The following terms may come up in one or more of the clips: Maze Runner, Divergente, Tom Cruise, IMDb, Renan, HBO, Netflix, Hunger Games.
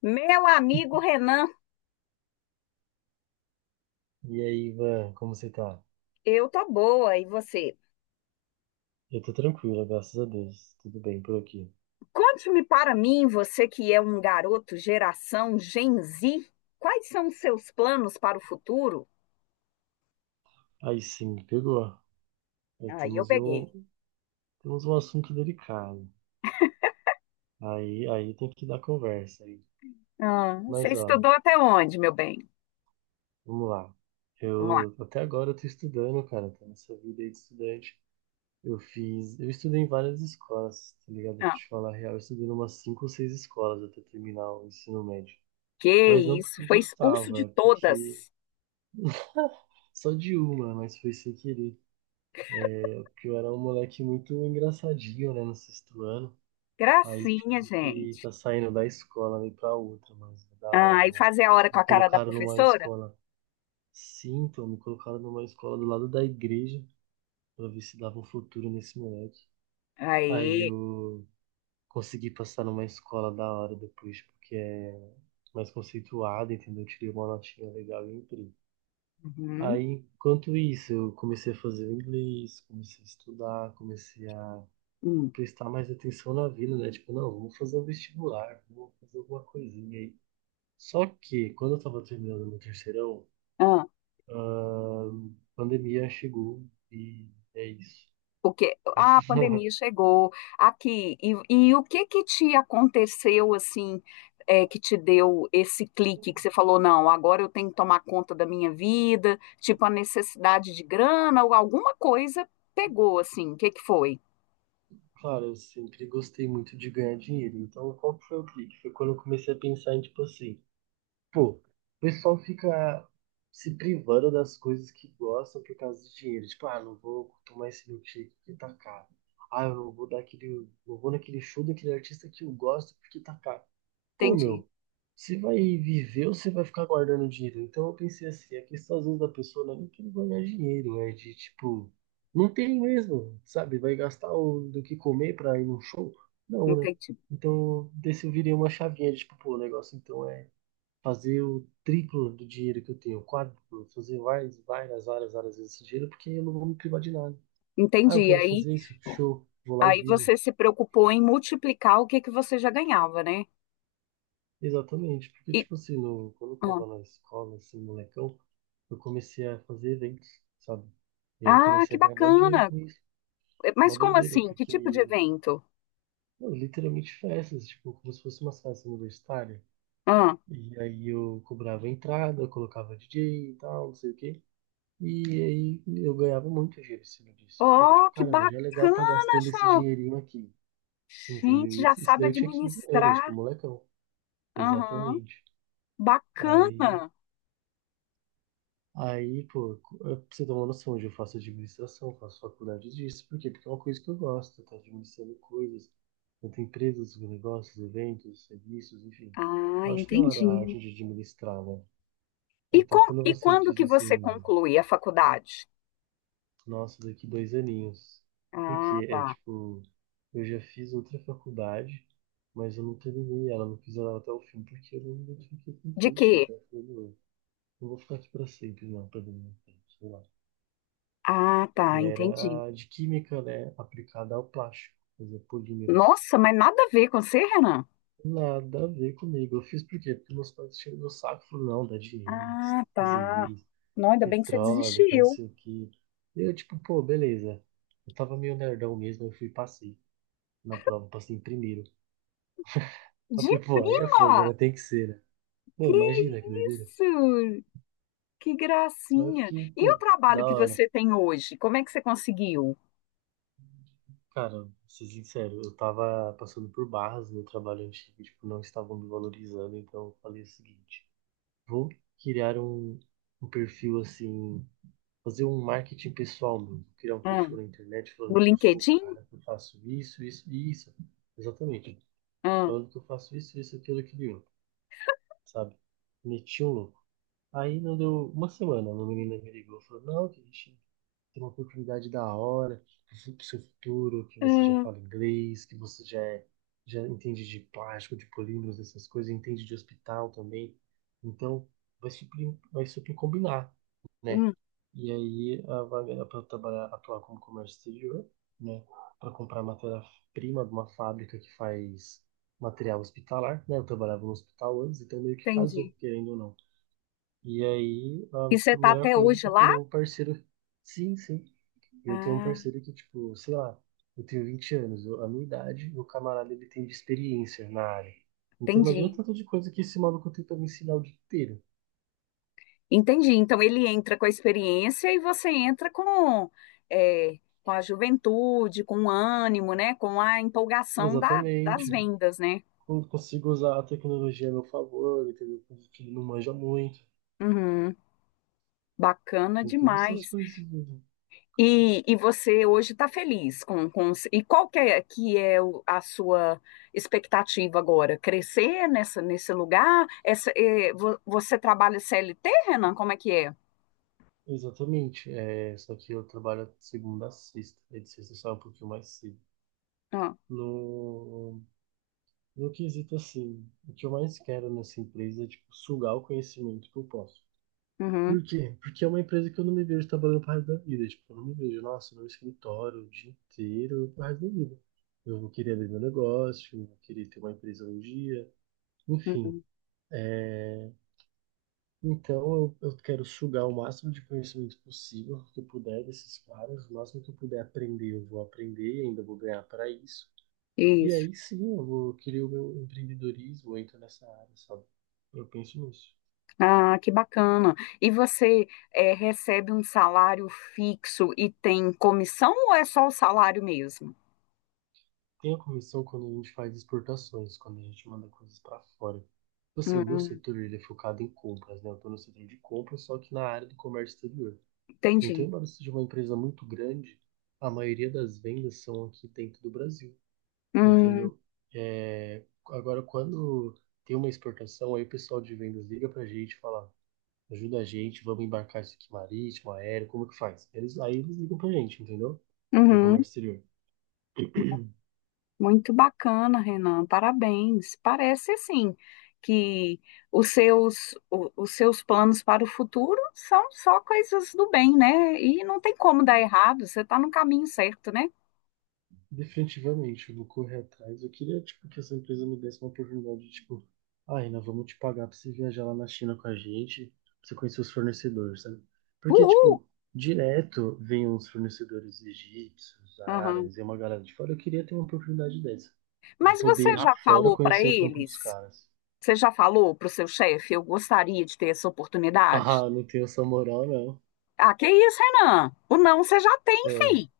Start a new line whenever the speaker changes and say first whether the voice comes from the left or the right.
left: Meu amigo Renan,
right: E aí, Ivan, como você tá?
left: eu tô boa, e você?
right: Eu tô tranquilo, graças a Deus. Tudo bem por aqui.
left: Conte-me para mim, você que é um garoto geração Gen Z, quais são os seus planos para o futuro?
right: Aí sim, me pegou. Aí
left: Aí eu
right: temos um,
left: peguei.
right: temos um assunto delicado. Aí tem que dar conversa aí.
left: Ah, você
right: Mas ó,
left: estudou até onde, meu bem?
right: vamos lá.
left: Vamos lá.
right: Eu até agora eu tô estudando, cara, tô nessa vida aí de estudante. Eu estudei em várias escolas, tá ligado? Pra
left: Ah,
right: te falar a real, eu estudei em umas cinco ou seis escolas até terminar o ensino médio. Mas
left: que
right: não
left: isso,
right: porque eu
left: foi expulso
right: gostava,
left: de
right: é
left: todas.
right: porque só de uma, mas foi sem querer. Porque eu era um moleque muito engraçadinho, né, no sexto ano. Aí eu
left: Gracinha,
right: tive que
left: gente.
right: estar saindo da escola e ir pra outra, mas é da
left: Ah,
right: hora,
left: e
right: né?
left: fazer a hora com
right: Me
left: a cara da
right: colocaram numa
left: professora?
right: escola, Sim, então me colocaram numa escola do lado da igreja pra ver se dava um futuro nesse moleque. Aí
left: Aí.
right: eu consegui passar numa escola da hora depois, porque é mais conceituada, entendeu? Eu tirei uma notinha legal e entrei.
left: Uhum.
right: Aí, Enquanto isso, eu comecei a fazer o inglês, comecei a estudar, comecei a
left: Hum.
right: prestar mais atenção na vida, né? Tipo, não, vou fazer um vestibular, vou fazer alguma coisinha aí. Só que quando eu tava terminando meu terceirão,
left: Ah,
right: a pandemia chegou e é isso.
left: porque ah, a pandemia chegou aqui. E o que que te aconteceu assim, que te deu esse clique que você falou, não, agora eu tenho que tomar conta da minha vida, tipo a necessidade de grana ou alguma coisa pegou assim. O que que foi?
right: Claro, eu sempre gostei muito de ganhar dinheiro. Então, qual que foi o clique? Foi quando eu comecei a pensar em, tipo assim, pô, o pessoal fica se privando das coisas que gostam por causa do dinheiro. Tipo, ah, não vou tomar esse milkshake porque tá caro. Ah, eu não vou dar aquele, não vou naquele show daquele artista que eu gosto porque tá caro. Pô,
left: Entendi,
right: meu, você vai viver ou você vai ficar guardando dinheiro? Então eu pensei assim, a questão às vezes da pessoa, né, não é nem querer guardar dinheiro, é de tipo, não tem mesmo, sabe? Do que comer pra ir num show? Não, né?
left: entendi.
right: Então desse eu virei uma chavinha de tipo, pô, o negócio então é fazer o triplo do dinheiro que eu tenho, o quádruplo, fazer várias vezes esse dinheiro, porque eu não vou me privar de nada. Ah, eu
left: Entendi.
right: quero
left: Aí,
right: fazer isso, show, vou lá e
left: aí
right: vivo.
left: você se preocupou em multiplicar o que que você já ganhava, né?
right: Exatamente, porque
left: E,
right: tipo assim, no, quando eu
left: ah,
right: tava na escola, assim, molecão, eu comecei a fazer eventos, sabe? E aí eu
left: ah, que
right: comecei a ganhar mó dinheiro
left: bacana.
right: com isso. Mó
left: Mas como
right: doideira,
left: assim? Que tipo de
right: porque,
left: evento?
right: mano, literalmente festas, tipo, como se fosse uma festa universitária. E aí eu cobrava entrada, eu colocava DJ e tal, não sei o quê. E aí eu ganhava muito dinheiro em cima disso. Eu falava, tipo,
left: Ó que
right: caramba, já é legal tá
left: bacana,
right: gastando esse
left: João.
right: dinheirinho aqui.
left: Gente,
right: Entendeu?
left: já
right: Isso
left: sabe
right: daí eu tinha 15 anos, tipo,
left: administrar.
right: molecão.
left: Aham,
right: Exatamente. Aí
left: bacana.
right: Aí, pô, eu- Pra você ter uma noção, de eu faço administração, faço faculdade disso. Por quê? Porque é uma coisa que eu gosto, tá administrando coisas, tanto empresas, negócios, eventos, serviços, enfim.
left: Ah,
right: Eu acho da hora a
left: entendi.
right: arte de administrar, né? Então, quando
left: E
right: você
left: quando
right: diz
left: que você
right: assim,
left: conclui a faculdade?
right: nossa, daqui dois aninhos, porque
left: Ah,
right: é
left: tá.
right: tipo, eu já fiz outra faculdade, mas eu não terminei ela, não fiz ela até o fim, porque eu não identifiquei com o
left: De quê?
right: curso, então eu falei, não, não vou ficar aqui pra sempre, não, perdendo meu tempo, sei lá.
left: Ah,
right: E
left: tá, entendi.
right: era a de química, né? Aplicada ao plástico, fazer polímeros.
left: Nossa, mas nada a ver com você, Renan.
right: Nada a ver comigo. Eu fiz por quê? Porque meus pais tinham no saco e falaram, não, dá dinheiro, você
left: Ah,
right: tem que fazer
left: tá.
right: isso,
left: Não, ainda bem que você
right: petróleo, que não
left: desistiu.
right: sei o quê. E eu, tipo, pô, beleza. Eu tava meio nerdão mesmo, eu fui e passei na prova, passei em primeiro. Eu
left: De
right: falei, pô, aí é fogo,
left: prima?
right: né? Tem que ser, né?
left: Que
right: Meu, imagina que doideira.
left: isso? Que
right: Aí eu
left: gracinha.
right: fiquei,
left: E o
right: pô,
left: trabalho
right: da
left: que
right: hora.
left: você tem hoje? Como é que você conseguiu?
right: Cara, vou ser sincero, eu tava passando por barras no trabalho antigo, tipo, não estavam me valorizando, então eu falei o seguinte. Vou criar um, um perfil assim, fazer um marketing pessoal meu. Criar um
left: Ah.
right: perfil na internet
left: No
right: falando que eu sou o
left: LinkedIn?
right: cara que eu faço isso, isso e isso. Exatamente.
left: Ah,
right: Falando que eu faço isso, isso, aquilo, aquilo, e outro, sabe? Meti um louco. Aí não deu uma semana, uma menina me ligou e falou, não, que a gente ter uma oportunidade da hora para o seu futuro, que você já
left: ah,
right: fala inglês, que já entende de plástico, de polímeros, essas coisas, entende de hospital também. Então, vai super combinar, né?
left: hum,
right: E aí, a vaga é para trabalhar, atuar como comércio exterior, né? Para comprar matéria-prima de uma fábrica que faz material hospitalar, né? Eu trabalhava no hospital antes, então meio que casou,
left: entendi.
right: querendo ou não. E aí,
left: E você
right: a
left: está
right: melhor
left: até
right: coisa é
left: hoje
right: que eu
left: lá?
right: tenho um parceiro. Sim, sim. E eu tenho um
left: Ah,
right: parceiro que, tipo, sei lá, eu tenho 20 anos, eu- a minha idade, e o camarada ele tem de experiência na área. Então imagina o
left: entendi.
right: tanto de coisa que esse maluco tem pra me ensinar o dia inteiro.
left: Entendi. Então ele entra com a experiência e você entra com, com a juventude, com o ânimo, né? Com a empolgação das
right: Exatamente.
left: vendas, né?
right: Eu consigo usar a tecnologia a meu favor, entendeu? Coisa que ele não manja muito.
left: Uhum. Bacana
right: Tem todas essas
left: demais.
right: coisinhas, né?
left: E você hoje está feliz com... E qual que é a sua expectativa agora? Crescer nessa, nesse lugar? Essa, é, você trabalha CLT, Renan? Como é que é?
right: Exatamente. É, só que eu trabalho segunda a sexta. É, de sexta sai um pouquinho mais cedo.
left: Ah,
right: No, no quesito assim, o que eu mais quero nessa empresa é tipo, sugar o conhecimento que eu posso.
left: uhum,
right: Por quê? Porque é uma empresa que eu não me vejo trabalhando pro resto da vida. Tipo, eu não me vejo, nossa, no escritório o dia inteiro pro resto da vida. Eu vou querer abrir meu negócio, eu vou querer ter uma empresa um dia, enfim.
left: uhum,
right: É... Então eu quero sugar o máximo de conhecimento possível que eu puder desses caras, o máximo que eu puder aprender, eu vou aprender e ainda vou ganhar para isso. E
left: isso.
right: aí sim, eu vou querer o meu empreendedorismo, eu entro nessa área, sabe? Eu penso nisso.
left: Ah, que bacana. E você é, recebe um salário fixo e tem comissão ou é só o salário mesmo?
right: Tem a comissão quando a gente faz exportações, quando a gente manda coisas para fora. Tipo assim, o meu
left: Hum,
right: setor ele é focado em compras, né? Eu tô no setor de compras, só que na área do comércio exterior. Então,
left: entendi.
right: embora seja uma empresa muito grande, a maioria das vendas são aqui dentro do Brasil,
left: Hum,
right: entendeu? É... Agora, quando tem uma exportação, aí o pessoal de vendas liga pra gente e fala, ajuda a gente, vamos embarcar isso aqui marítimo, aéreo, como que faz? Aí eles ligam pra gente, entendeu? Do
left: uhum.
right: comércio exterior.
left: Muito bacana, Renan. Parabéns. Parece assim que os seus planos para o futuro são só coisas do bem, né? E não tem como dar errado, você está no caminho certo, né?
right: Definitivamente, eu vou correr atrás. Eu queria, tipo, que essa empresa me desse uma oportunidade de, tipo, ah, nós vamos te pagar pra você viajar lá na China com a gente, pra você conhecer os fornecedores, sabe? Porque,
left: Uhul!
right: tipo, direto vem uns fornecedores egípcios,
left: Aham.
right: árabes e uma galera de fora. Eu queria ter uma oportunidade dessa, de
left: Mas
right: poder ir
left: você
right: lá
left: já
right: fora
left: falou para
right: conhecer o trampo dos
left: eles?
right: caras.
left: Você já falou para o seu chefe? Eu gostaria de ter essa oportunidade.
right: Ah, não tenho essa moral, não.
left: Ah, que isso, Renan? O não você já tem,
right: Ah,
left: fi.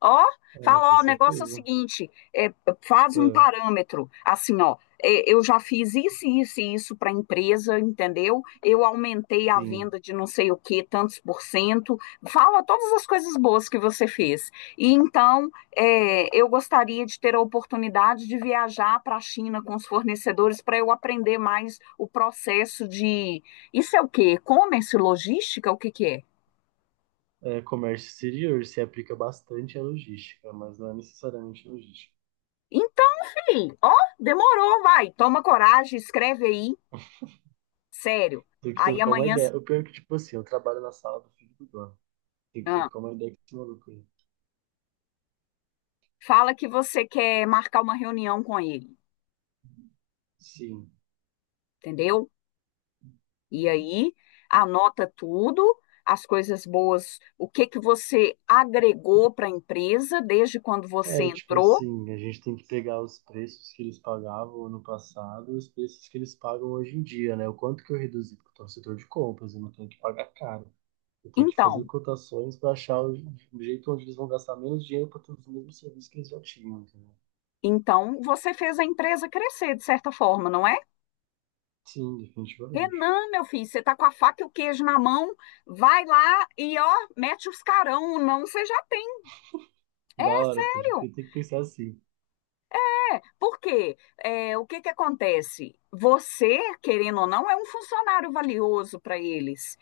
left: Ó,
right: é,
left: fala,
right: com
left: ó, o negócio é o
right: certeza.
left: seguinte, é, faz um
right: Ah,
left: parâmetro, assim, ó, é, eu já fiz isso, isso e isso para a empresa, entendeu? Eu aumentei a
right: sim.
left: venda de não sei o que, tantos por cento, fala todas as coisas boas que você fez. E então, é, eu gostaria de ter a oportunidade de viajar para a China com os fornecedores para eu aprender mais o processo de, isso é o quê? E-commerce, logística, o que que é?
right: É, comércio exterior se aplica bastante à logística, mas não é necessariamente logística.
left: Então, filho, ó, demorou, vai. Toma coragem, escreve aí, sério.
right: Tem que
left: Aí
right: trocar uma
left: amanhã
right: ideia. O pior é que, tipo assim, eu trabalho na sala do filho do dono. Tem que
left: ah,
right: trocar uma ideia com esse maluco aí.
left: fala que você quer marcar uma reunião com ele,
right: Sim.
left: entendeu? E aí anota tudo, as coisas boas, o que que você agregou para a empresa desde quando você
right: É, tipo
left: entrou.
right: assim, a gente tem que pegar os preços que eles pagavam ano passado e os preços que eles pagam hoje em dia, né? O quanto que eu reduzi, porque eu tô no setor de compras, eu não tenho que pagar caro. Eu tenho que fazer
left: Então,
right: cotações para achar o jeito onde eles vão gastar menos dinheiro para ter os mesmos serviços que eles já tinham, entendeu?
left: então você fez a empresa crescer de certa forma, não é?
right: Sim, definitivamente.
left: Renan, meu filho, você tá com a faca e o queijo na mão, vai lá e ó, mete os carão, não você já tem é
right: Da hora, pode
left: sério.
right: crer. Tem que pensar assim.
left: É. Por quê? É, o que que acontece? Você, querendo ou não, é um funcionário valioso para eles.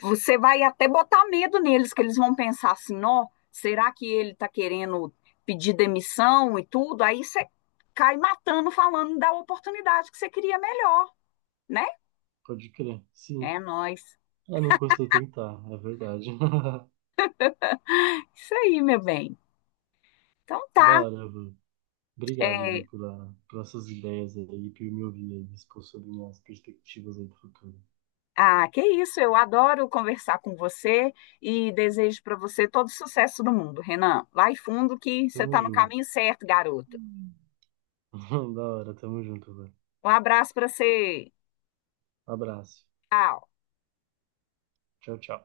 left: Você vai até botar medo neles, que eles vão pensar assim, ó, será que ele está querendo pedir demissão e tudo? Aí você cai matando, falando da oportunidade que você queria melhor, né?
right: Pode crer.
left: É
right: Sim.
left: nóis.
right: Ah, não custa tentar, é verdade.
left: Isso aí, meu bem. Então
right: Da
left: tá.
right: hora, viu? Obrigado, viu,
left: É,
right: por essas ideias aí, por me ouvir aí, expor sobre minhas perspectivas aí do futuro.
left: ah, que isso, eu adoro conversar com você e desejo para você todo o sucesso do mundo, Renan. Vai fundo que você
right: Tamo
left: está no
right: junto.
left: caminho certo, garoto.
right: Da hora, tamo junto, velho.
left: Um abraço para você.
right: Abraço.
left: Tchau.
right: Tchau, tchau.